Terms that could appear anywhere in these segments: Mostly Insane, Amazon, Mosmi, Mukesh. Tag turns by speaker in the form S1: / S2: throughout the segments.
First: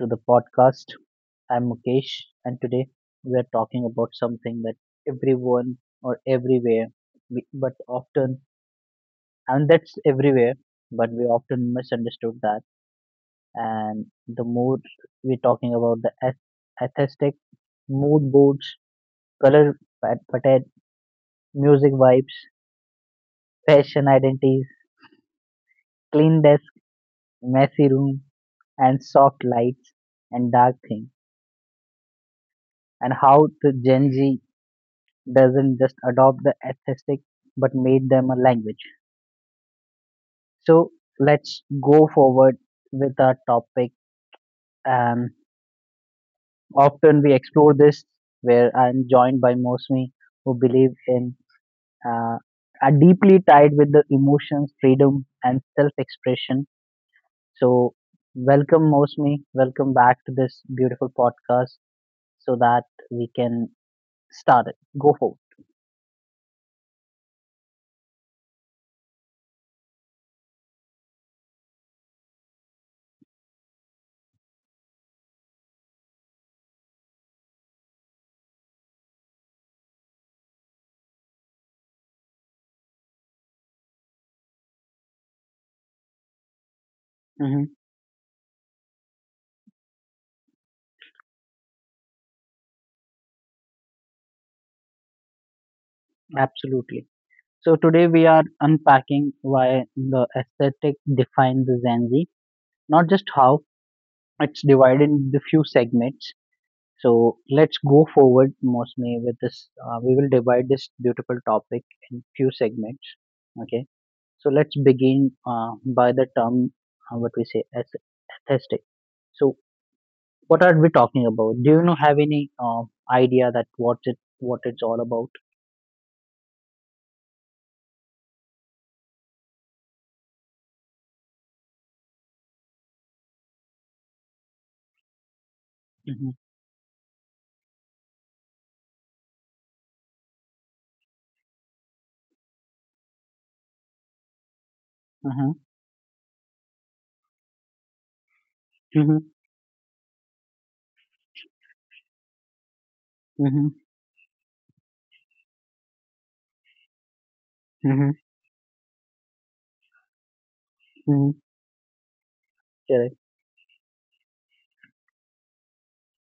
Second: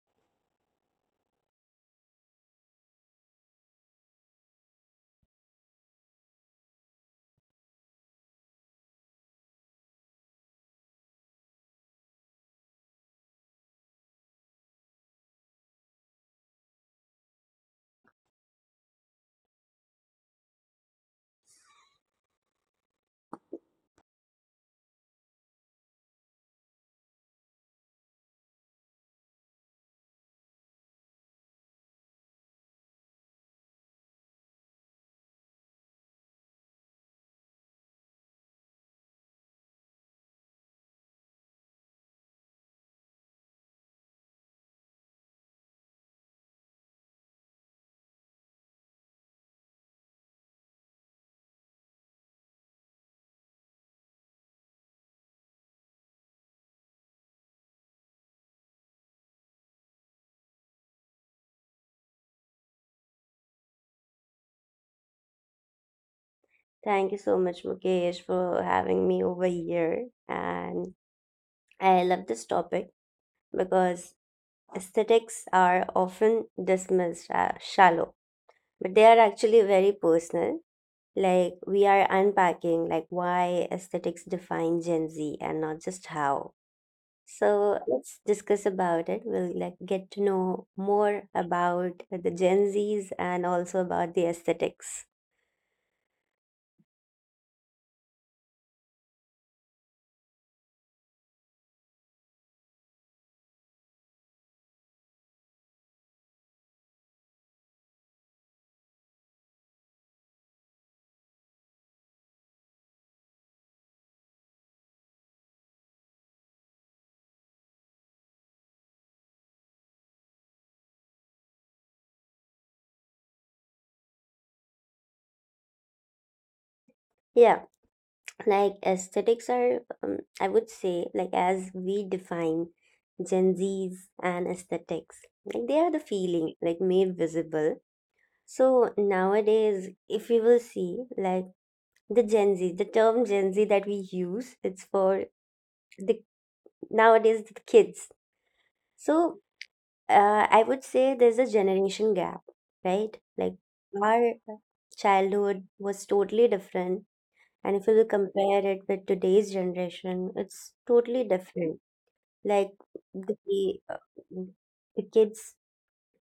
S1: to the podcast. I'm Mukesh, and today we are talking about something that everyone or everywhere, we, but often, and that's everywhere, but we often misunderstood that. And the mood we're talking about the aesthetic, mood boards, color pattern, music vibes, fashion identities, clean desk, messy room, and soft lights and dark thing, and how the Gen Z doesn't just adopt the aesthetic but made them a language. So let's go forward with our topic. Um, Often we explore this where I'm joined by Mosmi who believe in uh, are deeply tied with the emotions, freedom, and self-expression. So welcome Mosmi, welcome back to this beautiful podcast so that we can start it. Go forward.
S2: Thank you so much, Mukesh, for having me over here. And I love this topic because aesthetics are often dismissed as shallow, but they are actually very personal. We are unpacking, why aesthetics define Gen Z and not just how.
S1: Hmm.
S2: So, let's discuss about it. We'll, get to know more about the Gen Zs and also about the aesthetics.
S1: Absolutely. So today we are unpacking why the aesthetic defines the Gen Z, not just how it's divided into few segments. So let's go forward, mostly with this. We will divide this beautiful topic in few segments. Okay. So let's begin by the term what we say as aesthetic. So what are we talking about? Do you know have any idea that what it's all about?
S2: Yeah. Like aesthetics are, I would say, like, as we define Gen Z's and aesthetics, like, they are the
S1: Mm-hmm.
S2: feeling, like, made visible. So nowadays, if you will see, like, the term Gen Z that we use, it's for
S1: Mm-hmm.
S2: the nowadays the kids. So I would say there's a generation gap, right? Like,
S1: Mm-hmm.
S2: our childhood was totally different. And if
S1: Mm-hmm.
S2: you
S1: Mm-hmm.
S2: compare it with today's generation, it's totally
S1: Mm-hmm.
S2: different. Like,
S1: Correct.
S2: the uh, the kids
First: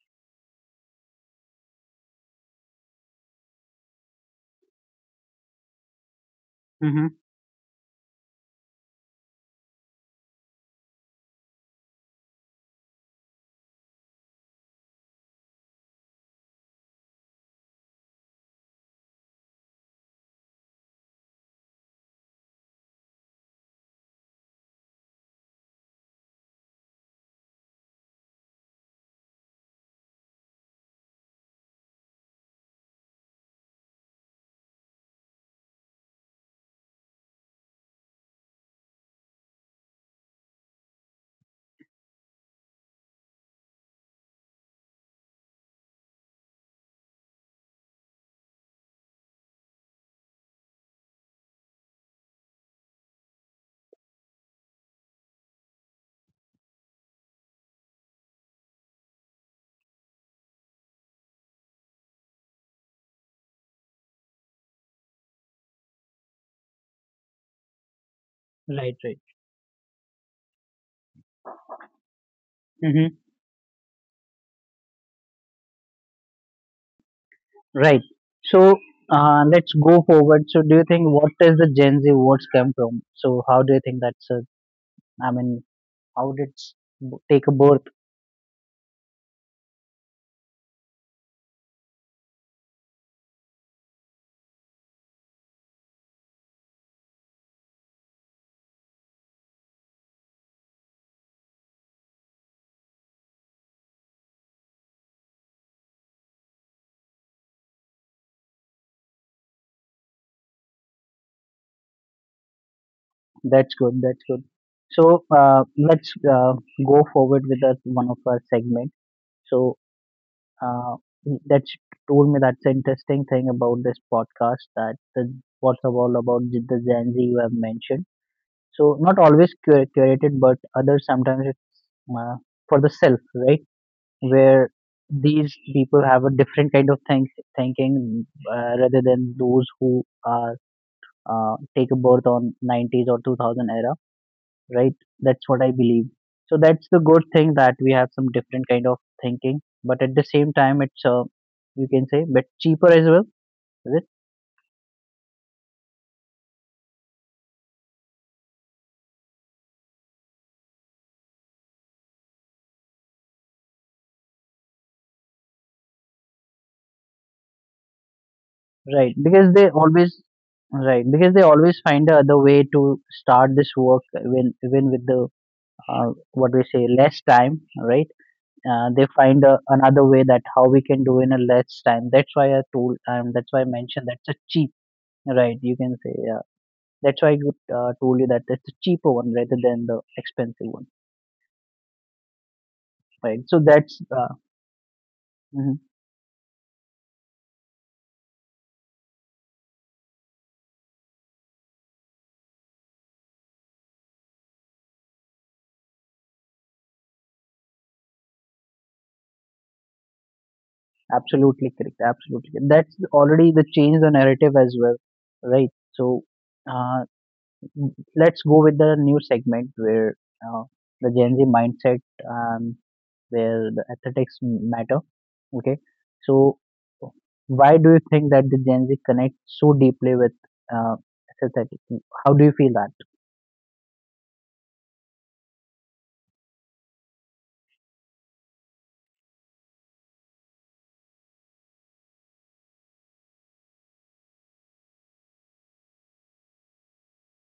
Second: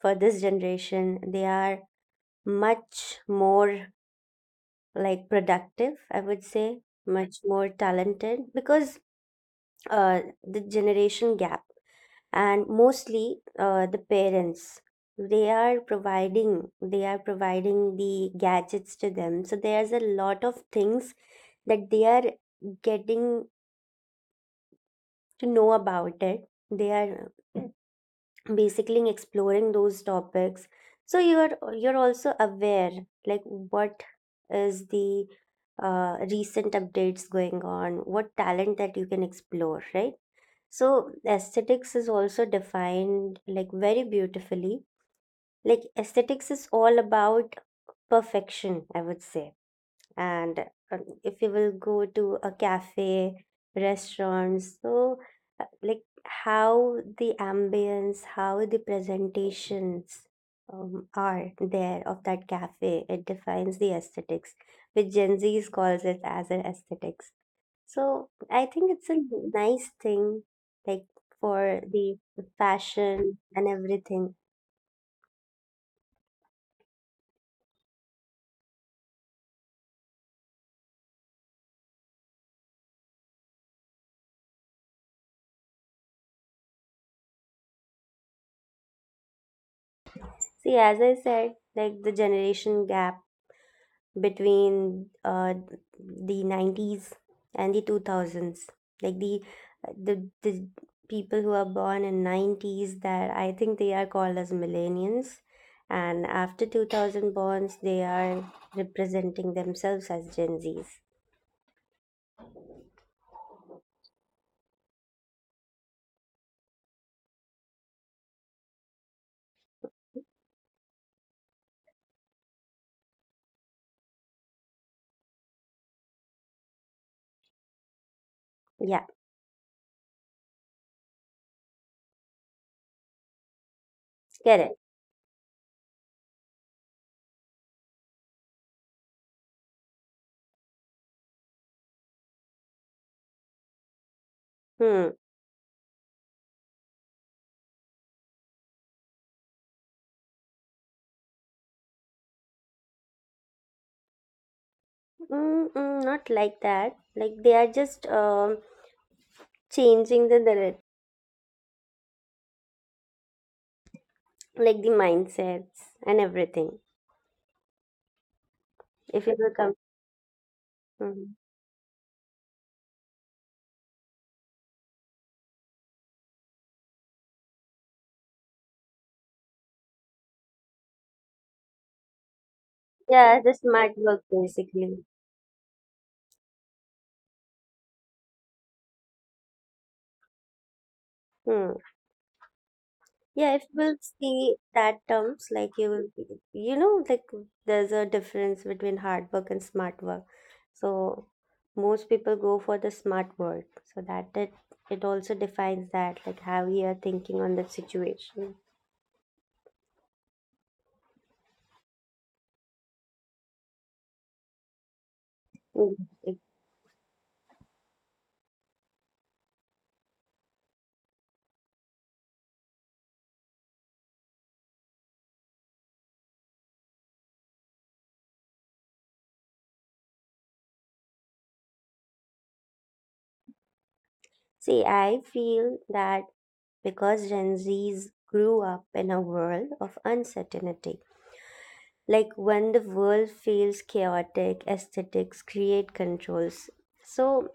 S2: for this generation, they are much more, like, productive, I would say,
S1: Mm-hmm.
S2: much more talented because the generation gap, and mostly the parents, they are providing the gadgets to them. So there's a lot of things that they are getting to know about. It they are basically exploring those topics. So you're also aware, like, what is the recent updates going on, what talent that you can explore, right? So aesthetics is also defined, like, very beautifully. Like, aesthetics is all about perfection, I would say. And if you will go to a cafe, restaurants, so, like, how the ambience, how the presentations, are there of that cafe, it defines the aesthetics, which Gen Z's calls it as an aesthetics. So I
S1: Right,
S2: think it's
S1: right.
S2: a nice thing, like, for the
S1: Hmm.
S2: fashion and everything.
S1: Right. So let's go forward. So do you think what is the Gen Z words come from? So how do you think that's a, I mean, how did it's take a birth?
S2: See, as I said, like, the generation gap between the 90s and the 2000s, like, the people who are born in 90s, that I think they are called as millennials. And after 2000 borns, they are representing themselves as Gen Z's.
S1: That's good. That's good. So let's go forward with that one of our segment. So uh, that's told me that's an interesting thing about this podcast that the, what's all about the Gen Z you have mentioned. So
S2: Yeah.
S1: not always curated, but others sometimes it's uh, for the self, right? Where
S2: Correct.
S1: these people have a different kind of thinking rather than those who are take a birth on 90s or 2000 era, right?
S2: Hmm.
S1: That's what I believe. So that's the good thing that we have some different kind of thinking, but at the same time it's, you can say but cheaper as well, is it?
S2: Mm-mm, not like that. Like, they are just changing the like the mindsets and everything.
S1: Right,
S2: if you
S1: because
S2: will
S1: they
S2: come
S1: always, right, because they
S2: Mm-hmm.
S1: always find the other way to start this work when even with the, what we say less time, right? They find a, another way that how we can do in a less time. That's why I told and that's
S2: Yeah,
S1: why
S2: the
S1: I mentioned
S2: smart
S1: that's a
S2: work
S1: cheap,
S2: basically.
S1: right, you can say, yeah. That's why I good, told you that it's a cheaper one rather than the expensive one,
S2: Hmm.
S1: right?
S2: Yeah,
S1: So
S2: if we'll
S1: that's,
S2: see that terms,
S1: mhm,
S2: like, you will, be- you know, like, there's a difference between hard work and smart work. So most people go for the smart work. So that it also defines that, like, how we are thinking on the situation.
S1: absolutely correct, absolutely correct. That's already the change the narrative as well, right?
S2: Mm.
S1: So
S2: Like,
S1: uh, let's go with the new segment where uh, the Gen Z mindset, Um, where the aesthetics matter. Okay, so why do you think that the Gen Z connect so deeply with uh, aesthetic? How do you feel that?
S2: see, I feel that because Gen Zs grew up in a world of uncertainty, like, when the world feels chaotic, aesthetics create controls. So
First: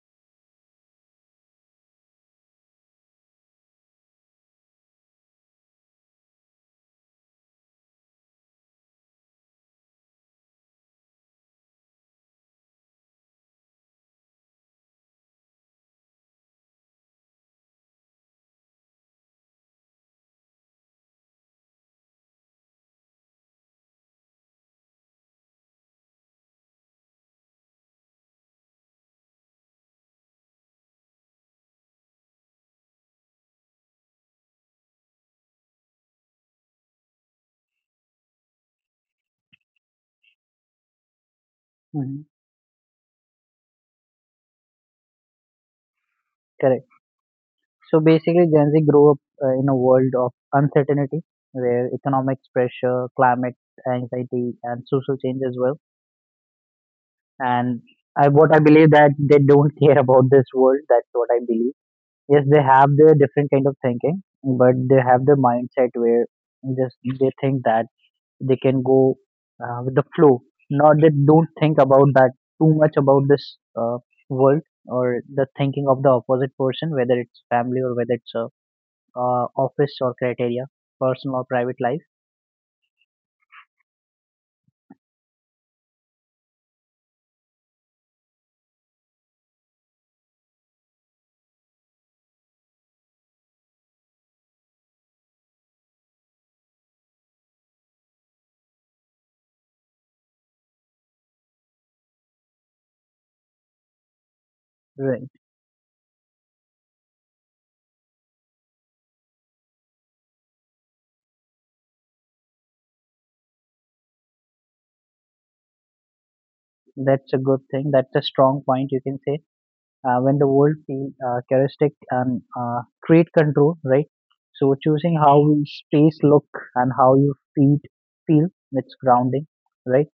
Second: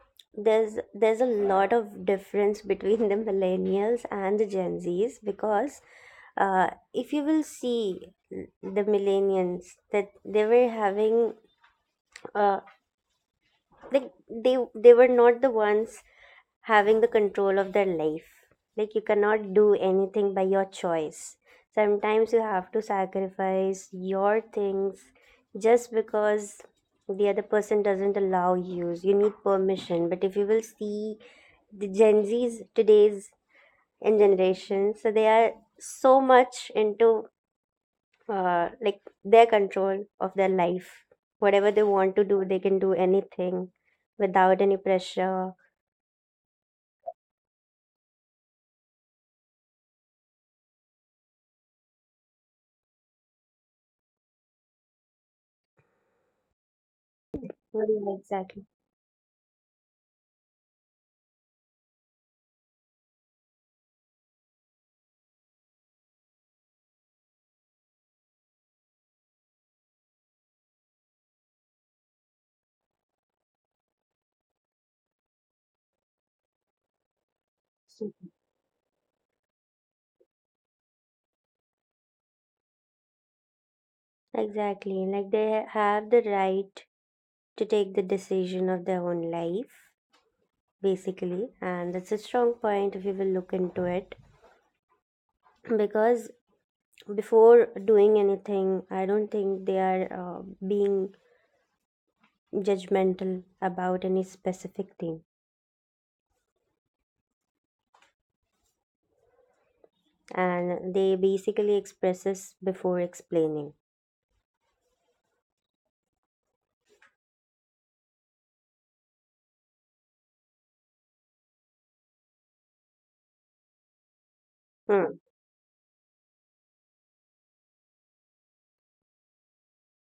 S2: there's a lot of difference between the millennials and the Gen Z's, because uh, if you will see the millennials, that they were having, uh, like, they were not the ones having the control of their life. Like, you cannot do anything by your choice. Sometimes you have to sacrifice your things just because the other person doesn't allow you. You need permission. But if you will see the Gen Z's today's in generation, so they are so much into, like, their control of their life. Whatever they want to
S1: Mhm.
S2: do, they can do anything without any pressure.
S1: Correct. So basically, Gen Z grew up in a world of uncertainty where economic pressure, climate anxiety, and social change as well.
S2: Yeah,
S1: And I, what I
S2: exactly.
S1: believe that they don't care about this world. That's what I believe. Yes, they have their different kind of thinking, but they have the mindset where just they think that they can go with the flow. Not they don't think about that too much about this world or the thinking of the opposite person, whether it's family or whether it's a office or criteria, personal or private life.
S2: Exactly. Like, they have the right to take the decision of their own life, basically. And that's a strong point if you will look into it. Because before doing anything, I don't think they are being judgmental about any specific thing.
S1: Right.
S2: And they basically expresses before explaining.
S1: That's a good thing. That's a strong point you can say. When the world feel characteristic and create control, right? So choosing
S2: Hmm.
S1: how you space look and how you feed feel, it's grounding, right?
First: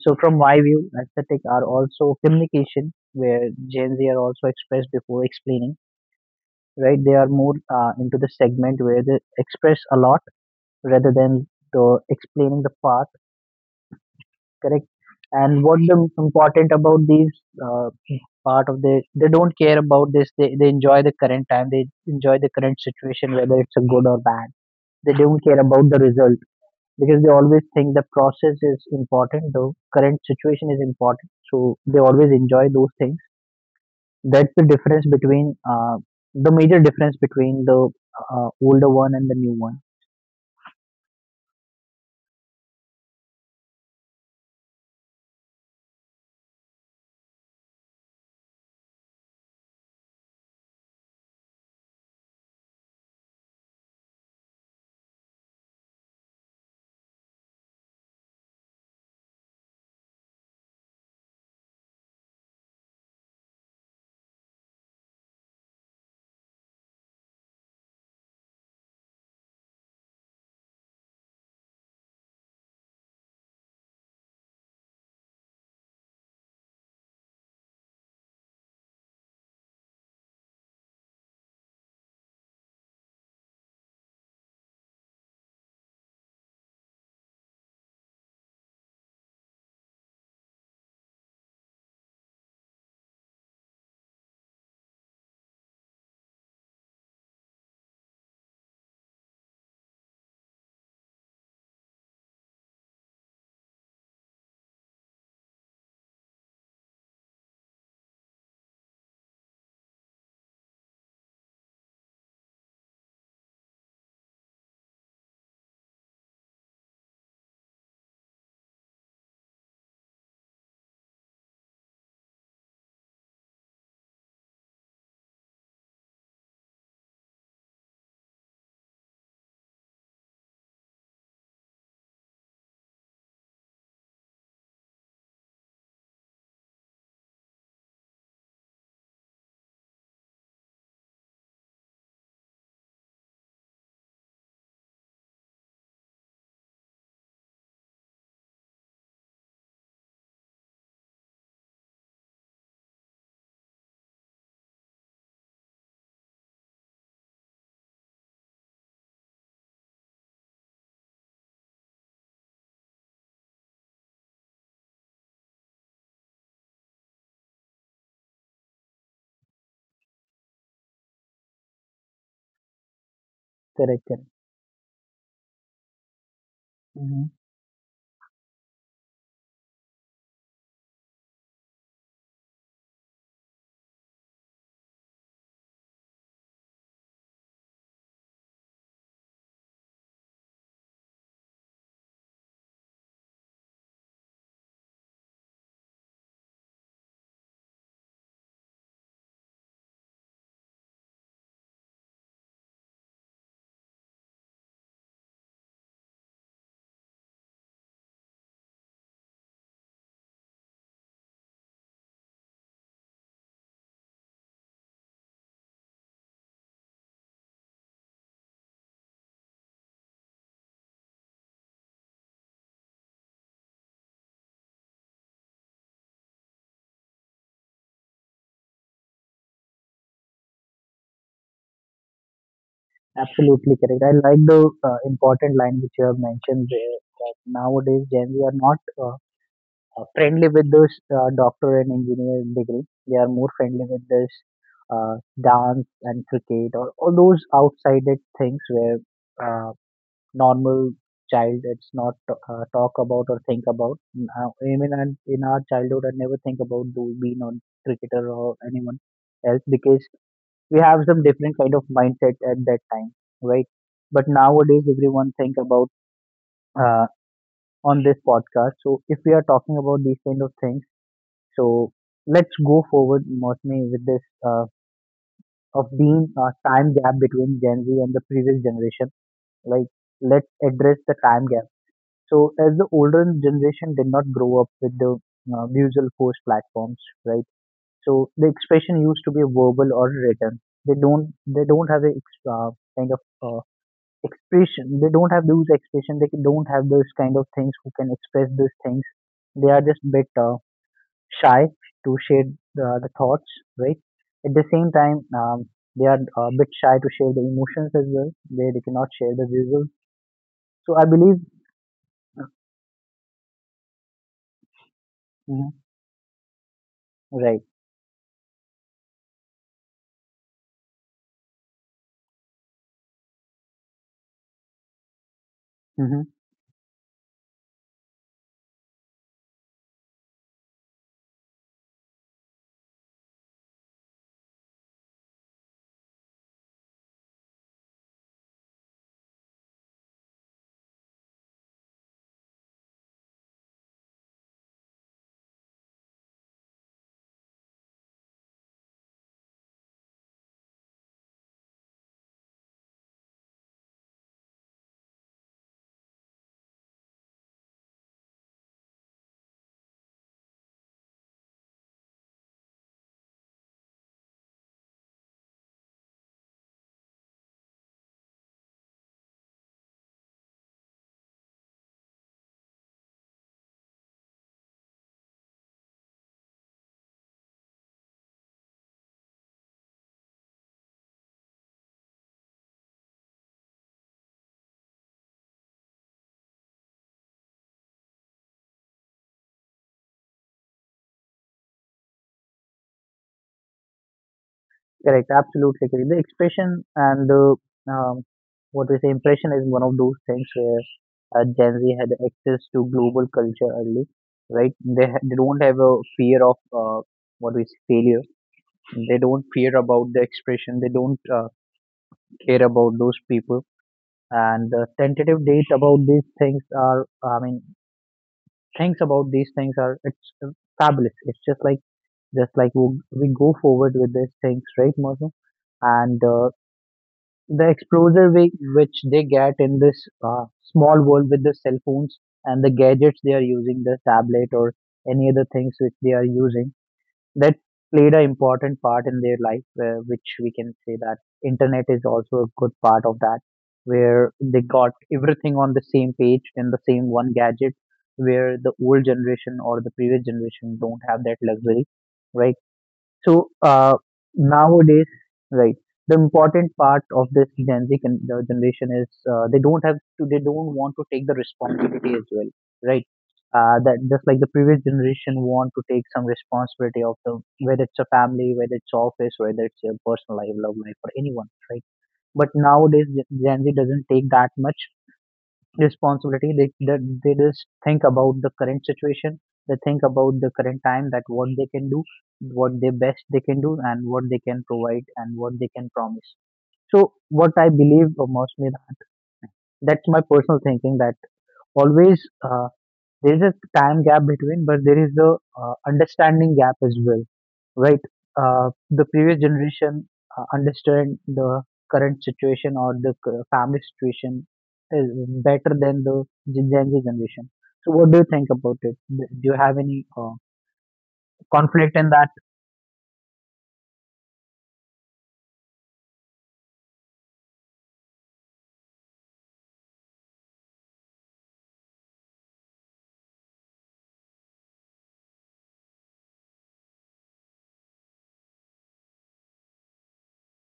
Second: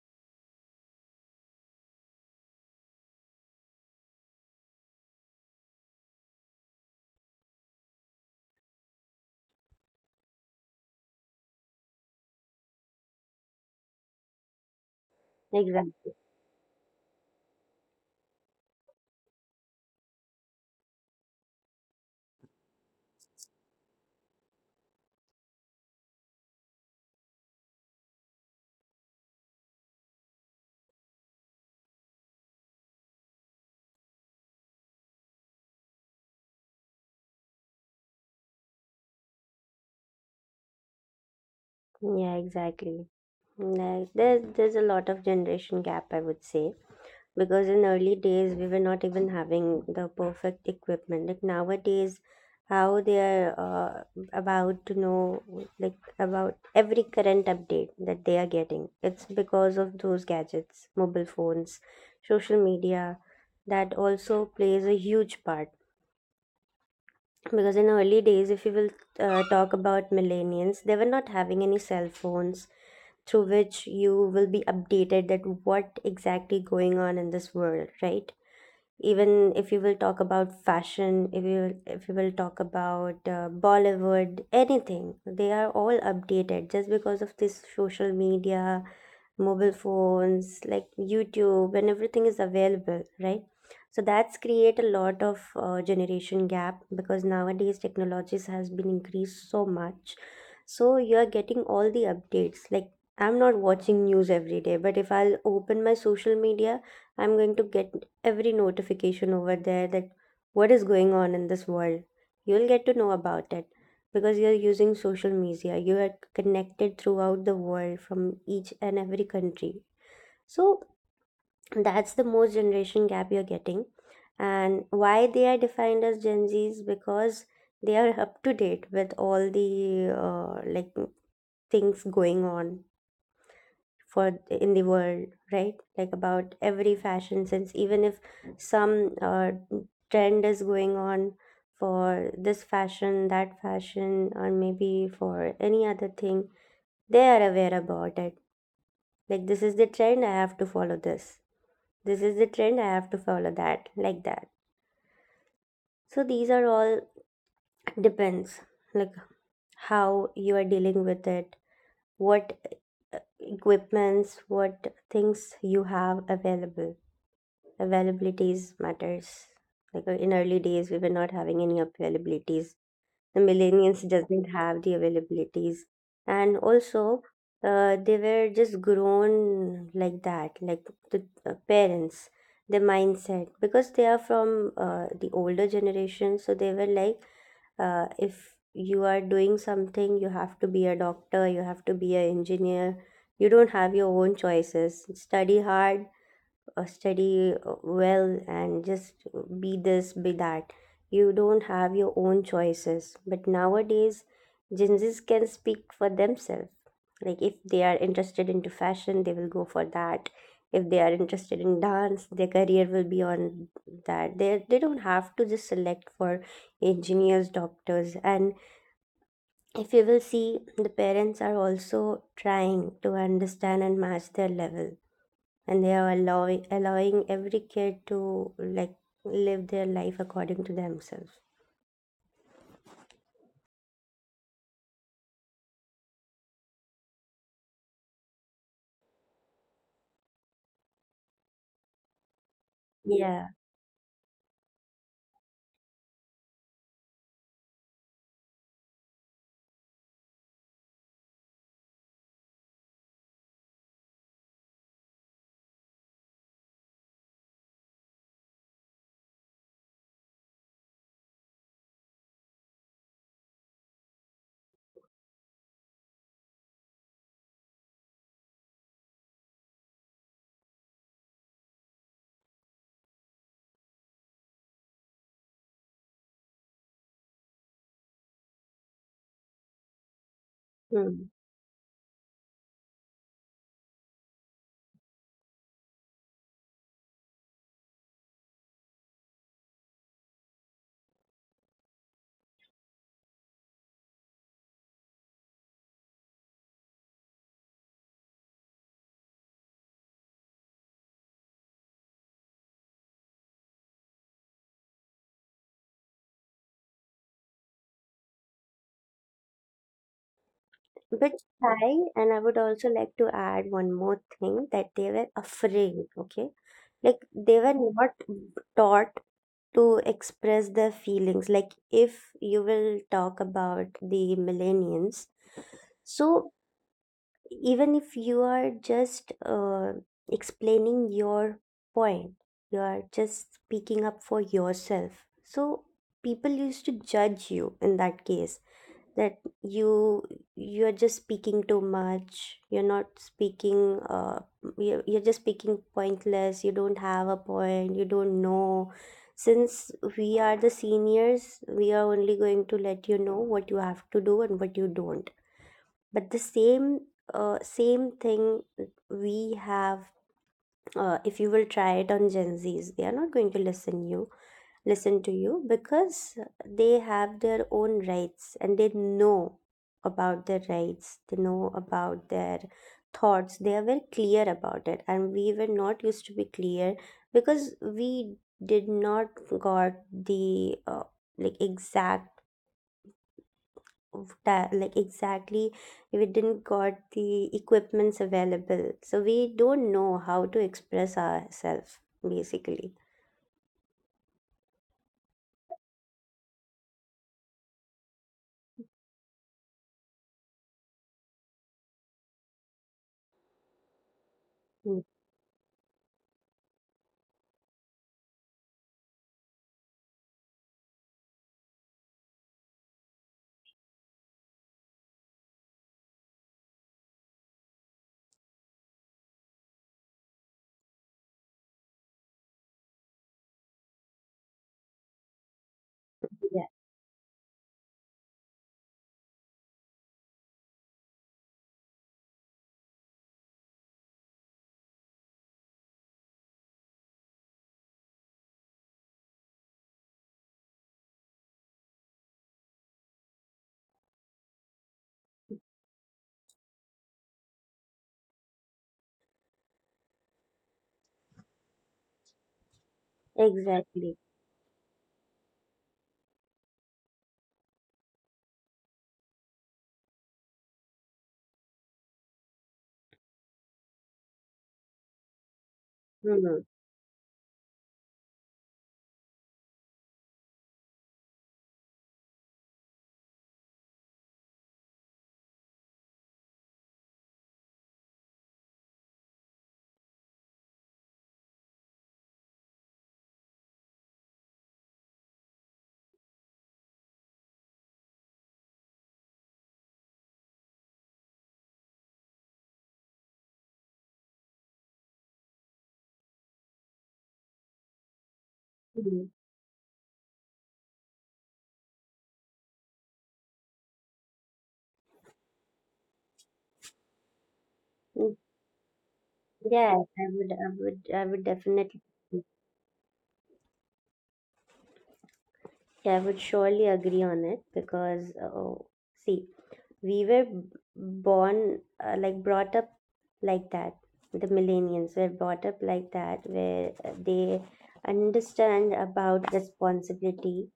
S1: So from my view, aesthetic are also communication where Gen Z are also expressed before explaining, right? They are more into the segment where they express a lot rather than the explaining the part, correct, and what the
S2: Exactly.
S1: important about these uh, part of the, they don't care about this, they enjoy the current time, they enjoy the current situation whether it's a good or bad. They don't care about the result because they always think the process is important, the current situation is important, so they always enjoy those things. That's the difference between, the major difference between the older one and the new one.
S2: Yeah, exactly. Like, there's a lot of generation gap, I would say. Because in early days, we were not even having the perfect equipment like nowadays. How they are about to know, like, about every current update that they are getting, it's because of those gadgets, mobile phones, social media, that also plays a huge part. Because in early days, if you will talk about millennials, they were not having any cell phones through which you will be updated that what exactly going on in this world, right? Even if you will talk about fashion, if you will talk about Bollywood, anything, they are all updated just because of this social media, mobile phones, like YouTube, and everything is available, right? So that's create a lot of generation gap, because nowadays technologies has been increased so much. So you are getting all the updates. Like, I'm not watching news every day, but if I'll open my social media, I'm going to get every notification over there that what is going on in this world. You'll get to know about it because you're using social media. You are connected throughout the world from each and every country. So that's the most generation gap you're getting. And why they are defined as Gen Z's? Because they are up to date with all the like things going on for in the world, right? Like, about every fashion sense, even if some trend is going on for this fashion, that fashion, or maybe for any other thing, they are aware about it. Like, this is the trend, I have to follow this. This is the trend, I have to follow that, like that. So these are all depends, like, how you are dealing with it, what uh, equipments, what things you have available. Availabilities matters. Like, in early days, we were not having any availabilities. The
S1: Correct,
S2: millennials doesn't have the availabilities, and also
S1: correct.
S2: they were just grown like that. Like, the parents, the mindset, because they are from the older generation, so they were like, if you are doing something, you have to be a doctor, you have to be an engineer, you don't have your own choices. Study hard, study well, and just be this, be that. You don't have your own choices. But nowadays, Gen Zs can speak for themselves. Like, if they are interested into fashion, they will go for that. If they are interested in dance, their career will be on that. They don't have to just select for engineers, doctors, and if you will see, the parents are also trying to understand and match their level, and they are allowing every kid to, like, live their life according to themselves.
S1: Absolutely correct. I like the important line which you have mentioned there that nowadays Gen Z are not friendly with those doctor and engineer degree. They are more
S2: Yeah.
S1: friendly with this uh, dance and cricket or all those outsided things where uh, normal child it's not talk about or think about. Now, even in our childhood, I never think about being on cricketer or anyone else because we have some different kind of mindset at that time, right? But nowadays, everyone think about uh, on this podcast. So if we are talking about these kind of things, so let's go forward, mostly with this of being a time gap between Gen Z and the previous generation. Like, let's address the
S2: Hmm.
S1: time gap. So as the older generation did not grow up with the visual post platforms, right? So the expression used to be verbal or written. They don't have a kind of expression. They don't have those expression. They don't have those kind of things who can express those things. They are just bit shy to share the thoughts, right? At the same time, they are a bit shy to share the emotions as well. They cannot share the visuals. So I
S2: But
S1: believe,
S2: I, and I would also like to add one more thing, that they were
S1: mhm,
S2: afraid, okay? Like, they
S1: right,
S2: were not taught to express their feelings. Like, if you will talk about the millennials,
S1: mhm.
S2: so even if you are just explaining your point, you are just speaking up for yourself. So people used to judge you in that case, that you're just speaking too much, you're not speaking you're just speaking pointless, you don't have a point, you don't know. Since we are the seniors, we are only going to let you know what you have to do and what you don't. But the same same thing we have, if you will try it on Gen Z's, they are not going to listen to you, because they have their own rights, and they know about their rights, they know about their thoughts. They are very clear about it, and we were not used to be clear, because we did not got the like, like, exactly, we didn't got the equipments available, so we don't know how to express ourselves, basically.
S1: Correct, absolutely correct. The expression and the, um, what we say impression is one of those things where Gen Z had access to global culture early, right?
S2: Mm,
S1: They they don't have a fear of what we say failure. They don't fear about the expression. They don't care about those people. And the tentative date about these things are, I mean, things about these things are, it's fabulous. It's just like, just like we go forward with these things, right, Martin? And
S2: yeah,
S1: the exposure we, which they get in this small world with the cell phones and the gadgets they are using, the tablet or any other things which they are using, that played an important part in their life, which we can say that internet is also a good part of that, where they got everything on the same page in the same one gadget, where the old generation or the previous generation don't have that luxury, right? So
S2: exactly.
S1: nowadays, right, the important part of this Gen Z the generation is they don't have to, they don't want to take the responsibility as well, right? That just like the previous generation want to take some
S2: Hmm.
S1: responsibility of the, whether it's a family, whether it's office, whether it's your personal life, love life, or anyone, right? But nowadays Gen Z doesn't take that much responsibility. They just think about the current situation. They think about the current time, that what they can do, what they best they can do, and what they can provide and what they can promise. So what I believe, most me, that that's my personal thinking, that always there is a time gap between, but there is the understanding gap as well, right? The previous generation understand the current situation or the family situation is better than the Gen Z generation. So what do you
S2: Mm,
S1: think about it? Do do you have
S2: Yeah,
S1: any
S2: I would
S1: conflict
S2: definitely,
S1: in that?
S2: yeah, I would surely agree on it because, oh, see, we were b- born, like, brought up like that. The millennials were brought up like that, where they understand about responsibility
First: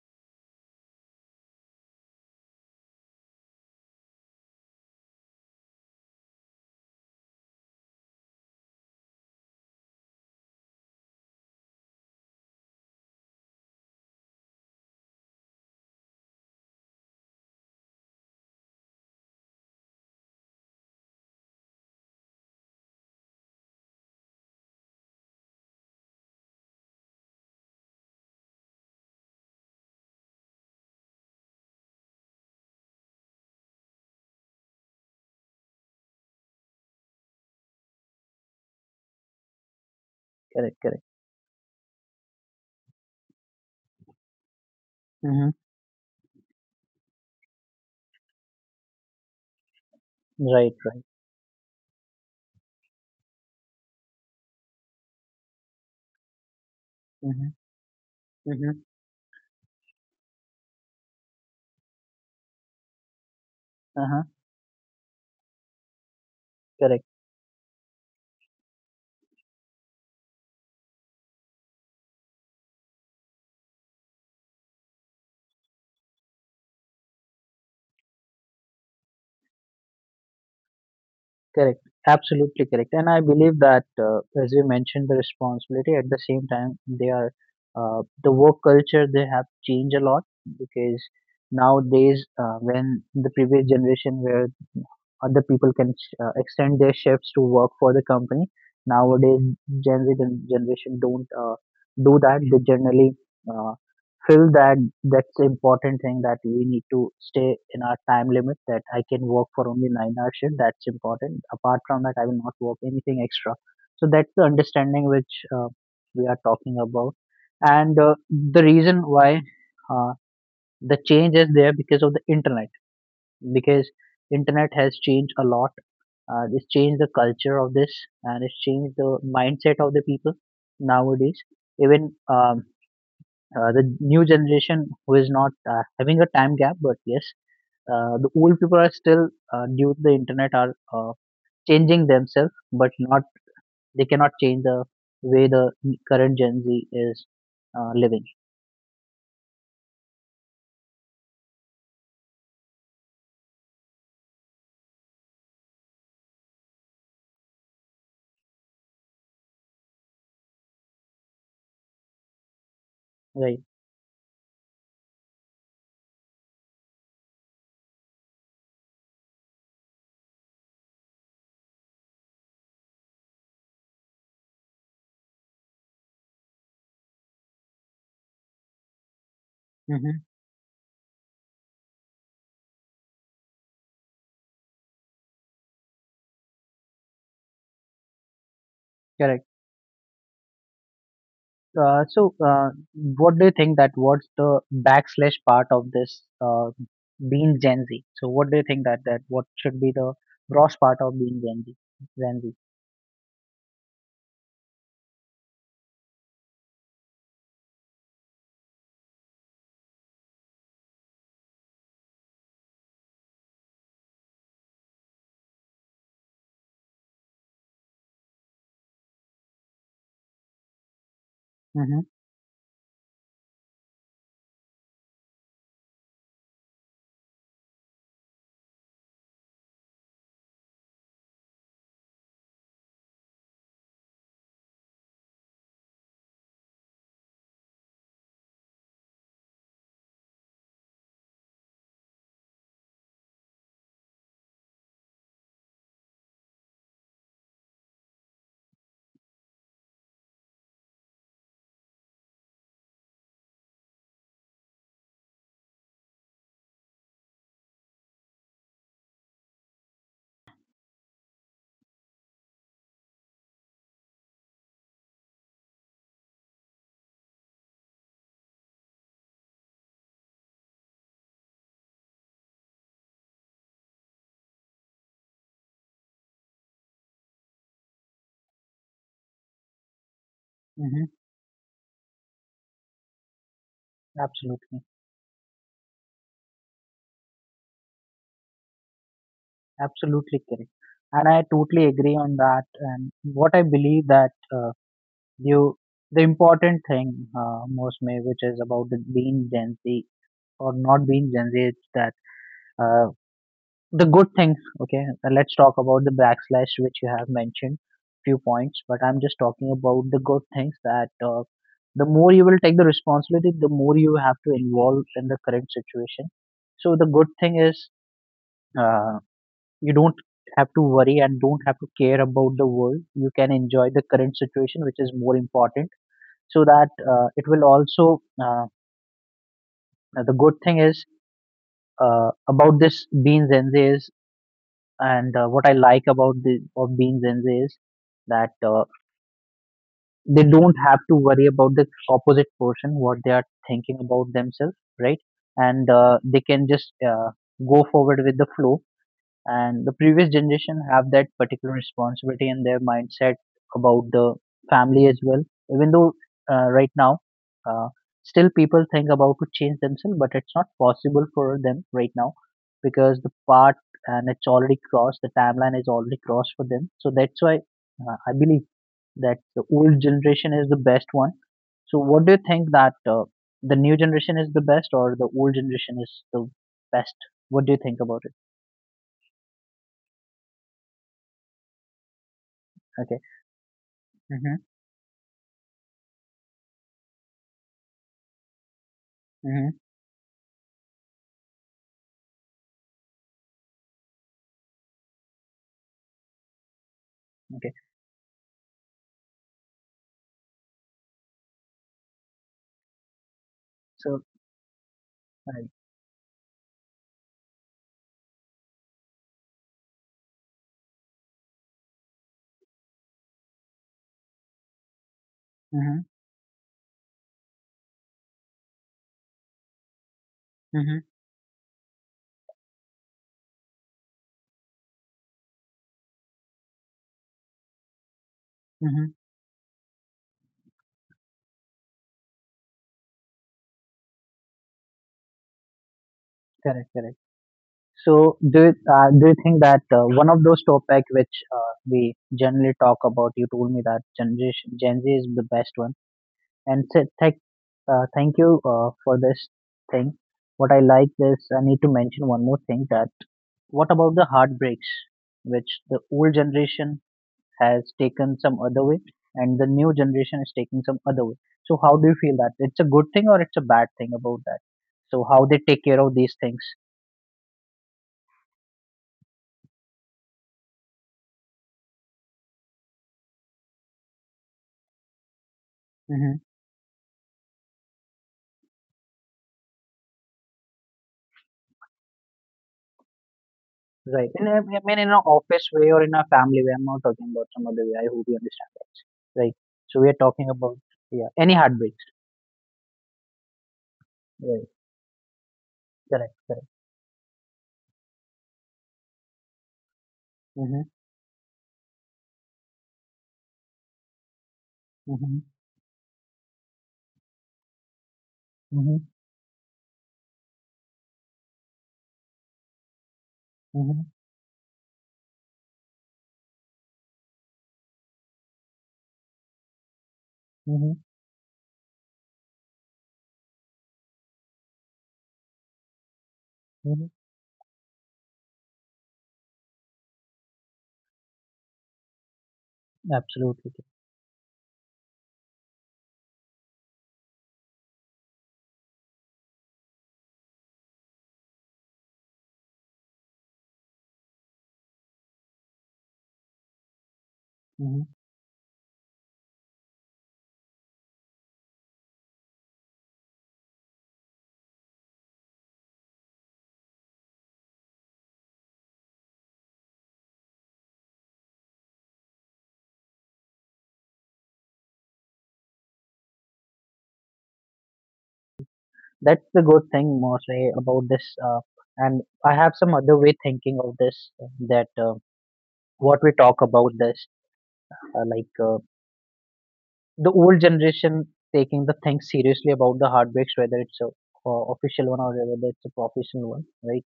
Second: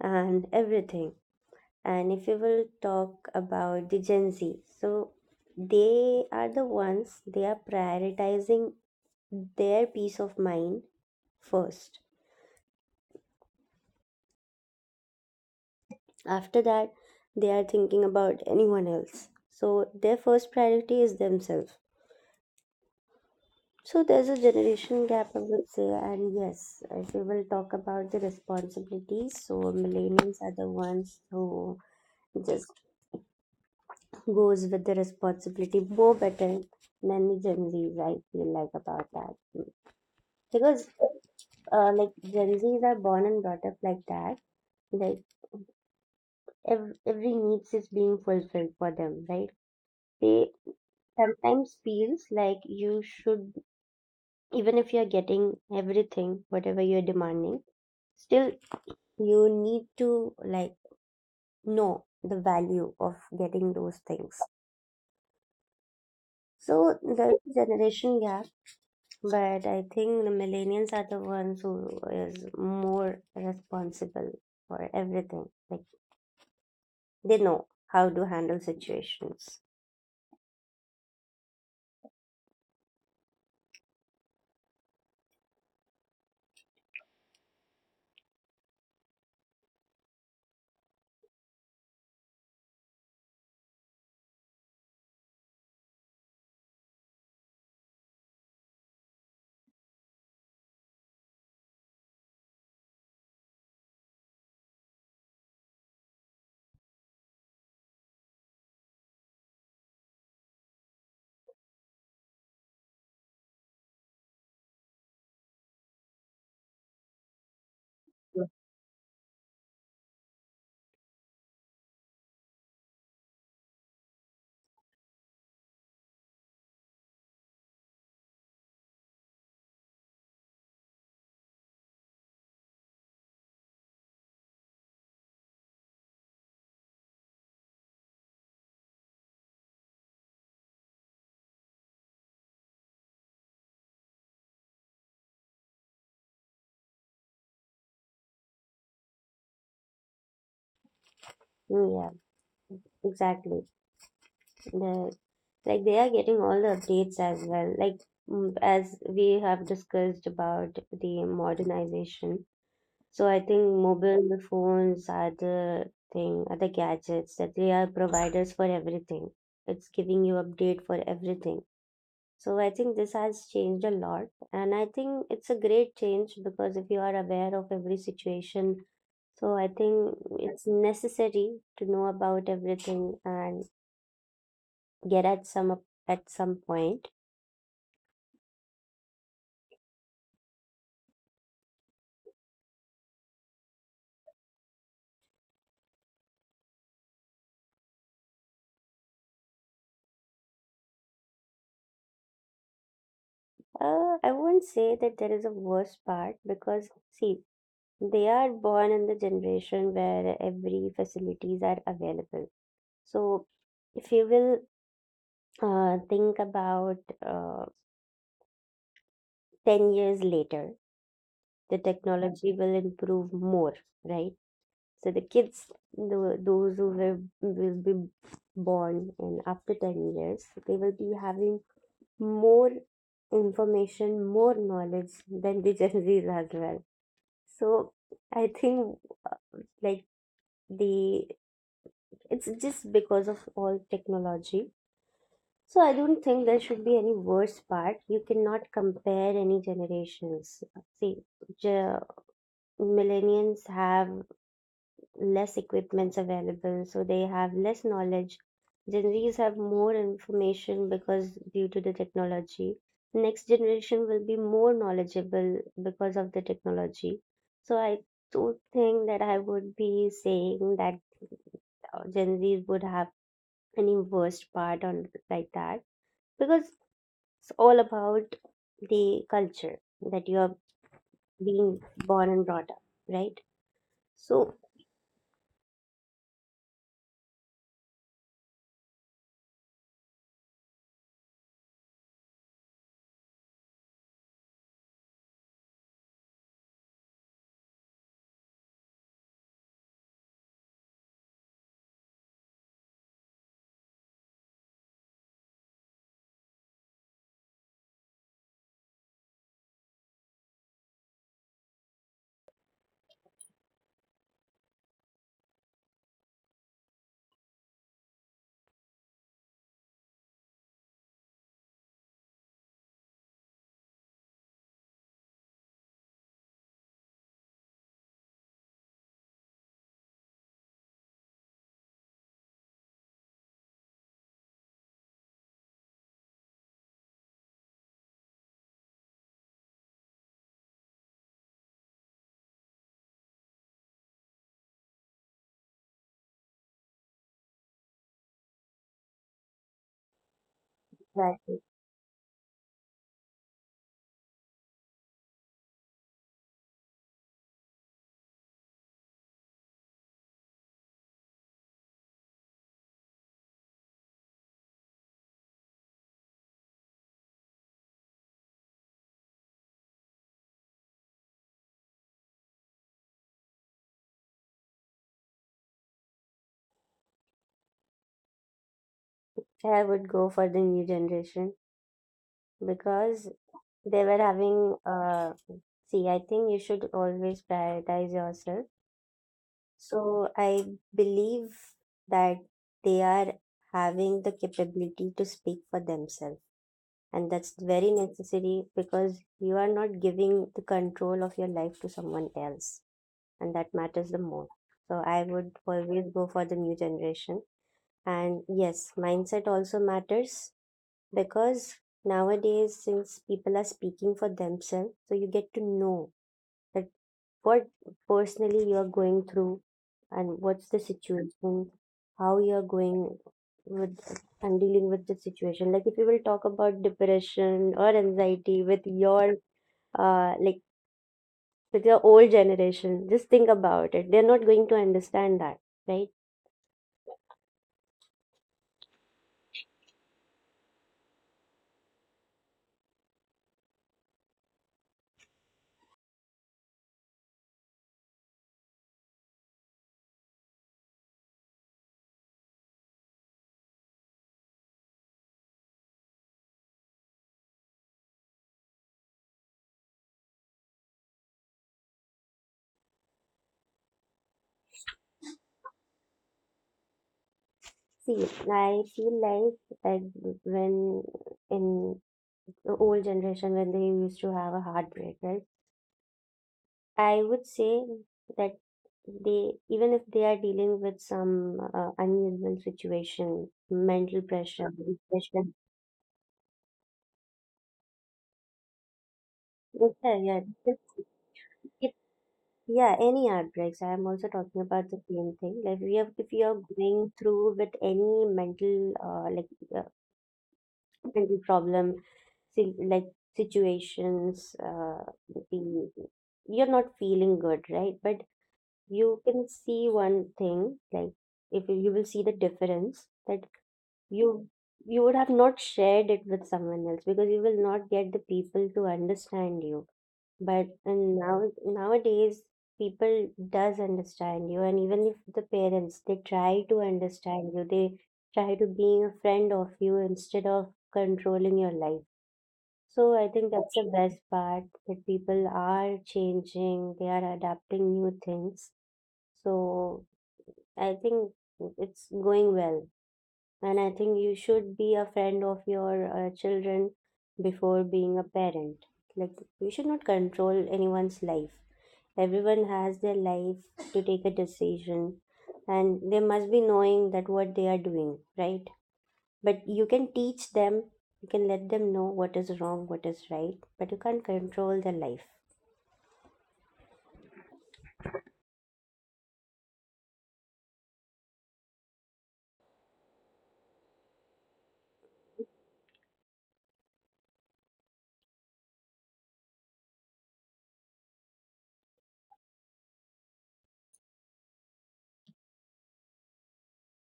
S2: and everything. And if you will talk about the Gen Z, so they are the ones, they are prioritizing their peace of mind first. After that, they are thinking about anyone else. So their first priority is themselves. So there's a generation gap, I would say. And yes, if we will talk about the responsibilities, so millennials are the ones who just goes with the responsibility more better than the Gen Zs. I feel like about that,
S1: Correct,
S2: because
S1: correct.
S2: like, Gen Zs are born and brought up like that. Like,
S1: Hmm.
S2: every needs is being fulfilled for them, right? They
S1: Right, right.
S2: sometimes feels like you should, even if you're getting everything, whatever you're
S1: Hmm.
S2: demanding, still
S1: Hmm.
S2: you need to, like, know the value of getting those
S1: Uh-huh.
S2: things. So
S1: Correct.
S2: there's a generation gap, but I think the millennials are the ones who is more responsible for everything. Like, they know how to handle situations.
S1: Correct. Absolutely correct. And I believe that, as you mentioned, the responsibility at the same time, they are, the work culture they have changed a lot because nowadays, when the previous generation where other people can extend their shifts to work for the company, nowadays Gen Z generation don't do that. They generally uh, feel that that's the important thing, that we need to stay in our time limit, that I can work for only 9 hours. Shift. That's important. Apart from that, I will not work anything extra. So that's the understanding which we are talking about. And the reason why uh, the change is there, because of the internet, because internet has changed a lot. It's changed the culture of this and it's changed the mindset of the people nowadays. Even the new generation who is not having a time gap. But yes, the old people are still, due to the internet, are changing themselves, but not, they cannot change the way the current Gen Z is living,
S2: Yeah, exactly. The like they are getting all the updates as well, like as we have discussed about the modernization. So
S1: right.
S2: I think mobile phones are the gadgets that they are providers for everything. It's giving you update for everything. So I think this has changed a lot, and I think it's a great change because if you are aware of every situation, so I think
S1: Mm-hmm.
S2: it's necessary to know about everything and get at some point.
S1: Correct. Uh, so uh, what do you think that what's the backslash part of this, uh, being Gen Z? So what do you think that what should be the gross part of being Gen Z, Gen Z?
S2: I wouldn't say that there is a worse part because, see, they are born in the generation where every facilities are available. So, if you will think about uh, 10 years later, the
S1: Mm-hmm.
S2: technology will improve more, right? So the kids, those who were, will be born in after 10 years, they will be having more information, more knowledge than the Gen Zs as well. So I think, like, the it's just because of all technology. So I don't think there should be any worse part. You cannot compare any generations. See, ge- millennials have less equipments available, so they have less knowledge. Gen Z's have more information because due to the technology, next generation will be more knowledgeable because of the technology. So I do think that I would be saying that Gen Z's would have any worst part on like that, because it's all about the culture that you are
S1: Mm-hmm.
S2: being born and brought up, right? So
S1: Absolutely. Absolutely correct. And I totally agree on that. And what I believe that you, the important thing, most may, which is about the being Gen Z or not being Gen Z, is that uh, the good things. Okay, let's talk about the backslash which you have mentioned few points, but I'm just talking about the good things that, the more you will take the responsibility, the more you have to involve in the current situation. So the good thing is. Uh, you don't have to worry and don't have to care about the world. You can enjoy the current situation, which is more important. So that, it will also, the good thing is about this beans and is, and what I like about the of beans and is that, they don't have to worry about the opposite person, what they are thinking about themselves, right? And they can just, go forward with the flow. And the previous generation have that
S2: that
S1: particular responsibility and their mindset about the family as well. Even though, right now, uh, still people think about to change themselves, but it's not possible for them right now, because the part, and it's already crossed, the timeline is already crossed for them. So that's why, I believe that the old generation is the best one. So what do you think that, the new generation is the best or the old generation is the best? What do you think about it?
S2: I would go for the new generation
S1: Okay.
S2: because they were
S1: Mm-hmm.
S2: having see, I think you should always prioritize yourself.
S1: Mm-hmm.
S2: So I believe that they are having the capability to speak for themselves, and that's
S1: Okay.
S2: very necessary because you are not giving the control of your life to someone else, and that matters the
S1: So,
S2: more. So I would
S1: right.
S2: always go for the new generation. And yes, mindset also matters, because nowadays, since people are speaking for themselves, so you get to
S1: Mm-hmm.
S2: know that what personally you're going through and what's the
S1: Mm-hmm.
S2: situation, how you're going with and dealing with the situation. Like, if you will talk about depression or anxiety with
S1: Mm-hmm.
S2: your, uh, like with your old generation, just think about it, they're not going to understand that, right?
S1: Correct, correct. So, do you think that, one of those topic which we generally talk about, you told me that generation Gen Z is the best one, and thank you for this thing. What I like is I need to mention one more thing that, what about the heartbreaks, which the old generation has taken some other way and the new generation is taking some other way. So how do you feel that it's a good thing or it's a bad thing about that? So how they take care of these things?
S2: See, I feel like that when in the old generation, when they used to have a heartbreak, right?
S1: Hmm.
S2: I would say that they, even if they are dealing with some unusual situation,
S1: Right. In a,
S2: mental
S1: I mean,
S2: pressure,
S1: in an office
S2: depression,
S1: way or in a family way. I'm not talking about some other way. I hope you understand that. Right. So we are
S2: yeah,
S1: talking
S2: yeah,
S1: about,
S2: it's-
S1: yeah, any heartbreaks.
S2: it, yeah, any heartbreaks. I am also talking
S1: Right.
S2: about the same thing. Like we have, if
S1: Correct.
S2: you are
S1: Correct.
S2: going through with any mental, like uh,
S1: Mm-hmm.
S2: mental problem, like situations,
S1: Mm-hmm.
S2: the, you're not feeling good, right? But
S1: Mm-hmm.
S2: you can see one thing, like if you will see the difference that you you would have not shared it with someone else because you will not get the people to understand you. But
S1: Mm-hmm.
S2: and now nowadays people does understand you, and even if the parents, they try to
S1: Mm-hmm.
S2: understand you, they try to being a friend of you instead of controlling your life. So I think that's
S1: Absolutely.
S2: the best part, that people are changing, they are adapting new things. So I think it's going well. And I think you should be a friend of your children before being a parent. Like, you should not control anyone's life. Everyone has their life to take a decision, and they must be knowing that what they are doing, right? But you can teach them, you can let them know what is wrong, what is right, but you can't control their life.
S1: That's the good thing mostly about this. And I have some other way thinking of this that, what we talk about this, uh, like uh, the old generation taking the things seriously about the heartbreaks, whether it's a official one or whether it's a professional one, right?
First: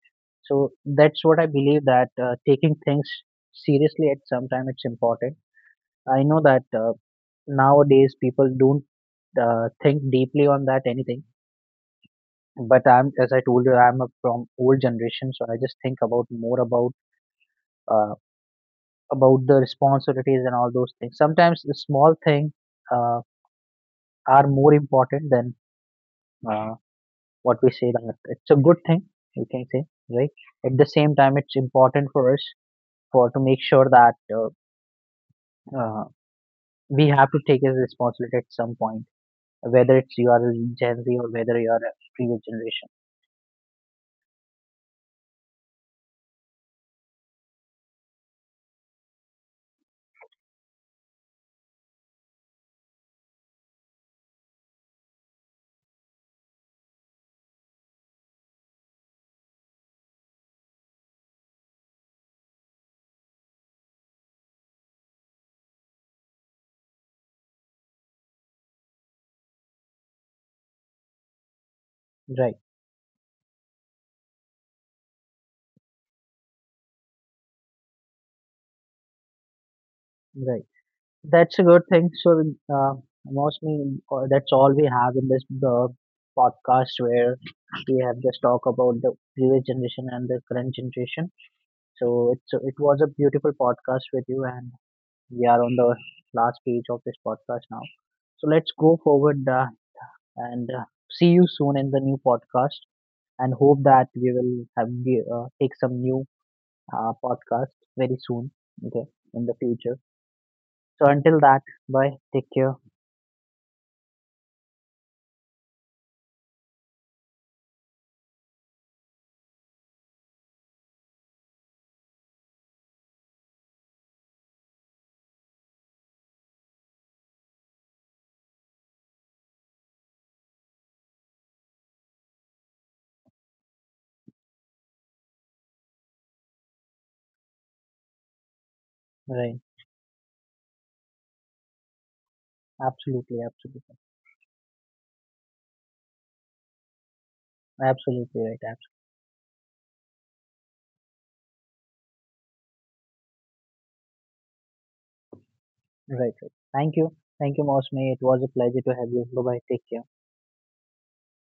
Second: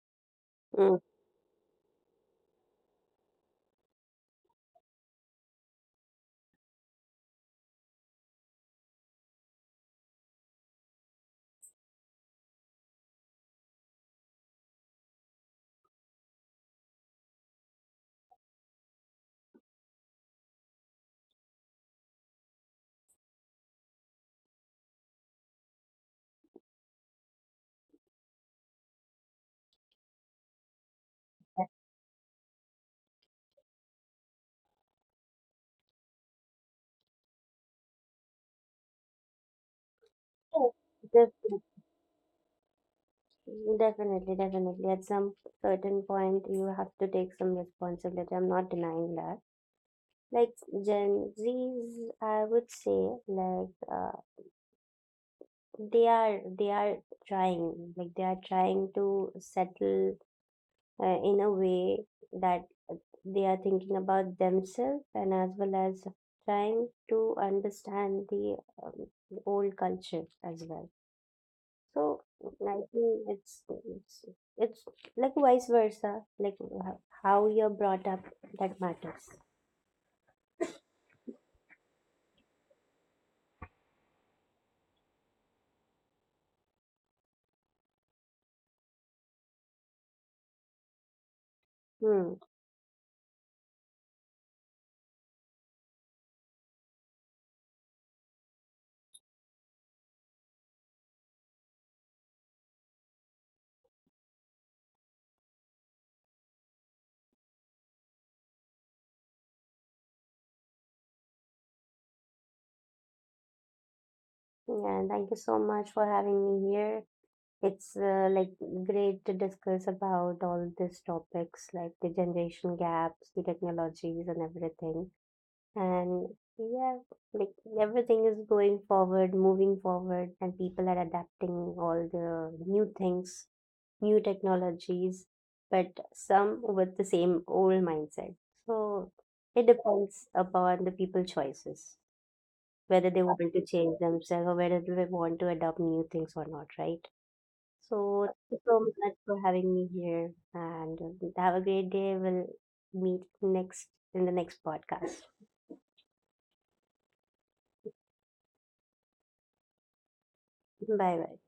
S1: So
S2: Mm.
S1: that's what I believe that, taking things seriously at some time it's important. I know that, nowadays people don't, think deeply on that anything, but I'm, as I told you, I'm a- from old generation, so I just think about more about, uh, about the responsibilities and all those things. Sometimes the small things, uh, are more important than, uh, what we say that it's a good thing. You can say, right. At the same time, it's
S2: That's
S1: important for us for to make sure that, uh, we have to take as responsibility at some point, whether it's you are
S2: it.
S1: Gen Z or
S2: Just
S1: whether you are a previous generation.
S2: definitely, definitely. At some certain point, you have to take some responsibility. I'm not denying that. Like Gen Zs, I would say, like they are trying, like they are trying to settle in a way that they are thinking about themselves and as well as trying to understand the um, old culture as well. So
S1: Right.
S2: I think it's it's like vice versa, like how you're brought up, that matters.
S1: Right. That's a good thing. So, uh, mostly, that's all we have in this, podcast where we have just talked about the previous generation and the current generation.
S2: Hmm.
S1: So, it's, it was a beautiful podcast with you, and we are on the last page of this podcast now. So, let's go forward, and see you soon in the new podcast, and hope that we will have the, take some new, podcast very soon, okay, in the future. So, until that, bye, take care,
S2: Yeah. Thank you so much for having me here. It's like great to discuss about all these topics, like the generation gaps, the technologies, and everything. And yeah, like everything is going forward, moving forward, and people are adapting all the new things, new technologies, but some with the same old mindset. So
S1: bye.
S2: it depends upon the people choices, whether they
S1: Absolutely,
S2: want to
S1: absolutely,
S2: change themselves or whether they want to adopt new things or not, right? So thank you so
S1: absolutely
S2: much for having me here, and have a great day. We'll meet next in the next podcast.
S1: right, right. Thank you, Mosme. It was a pleasure to have you. Bye bye. Take care.
S2: Bye bye.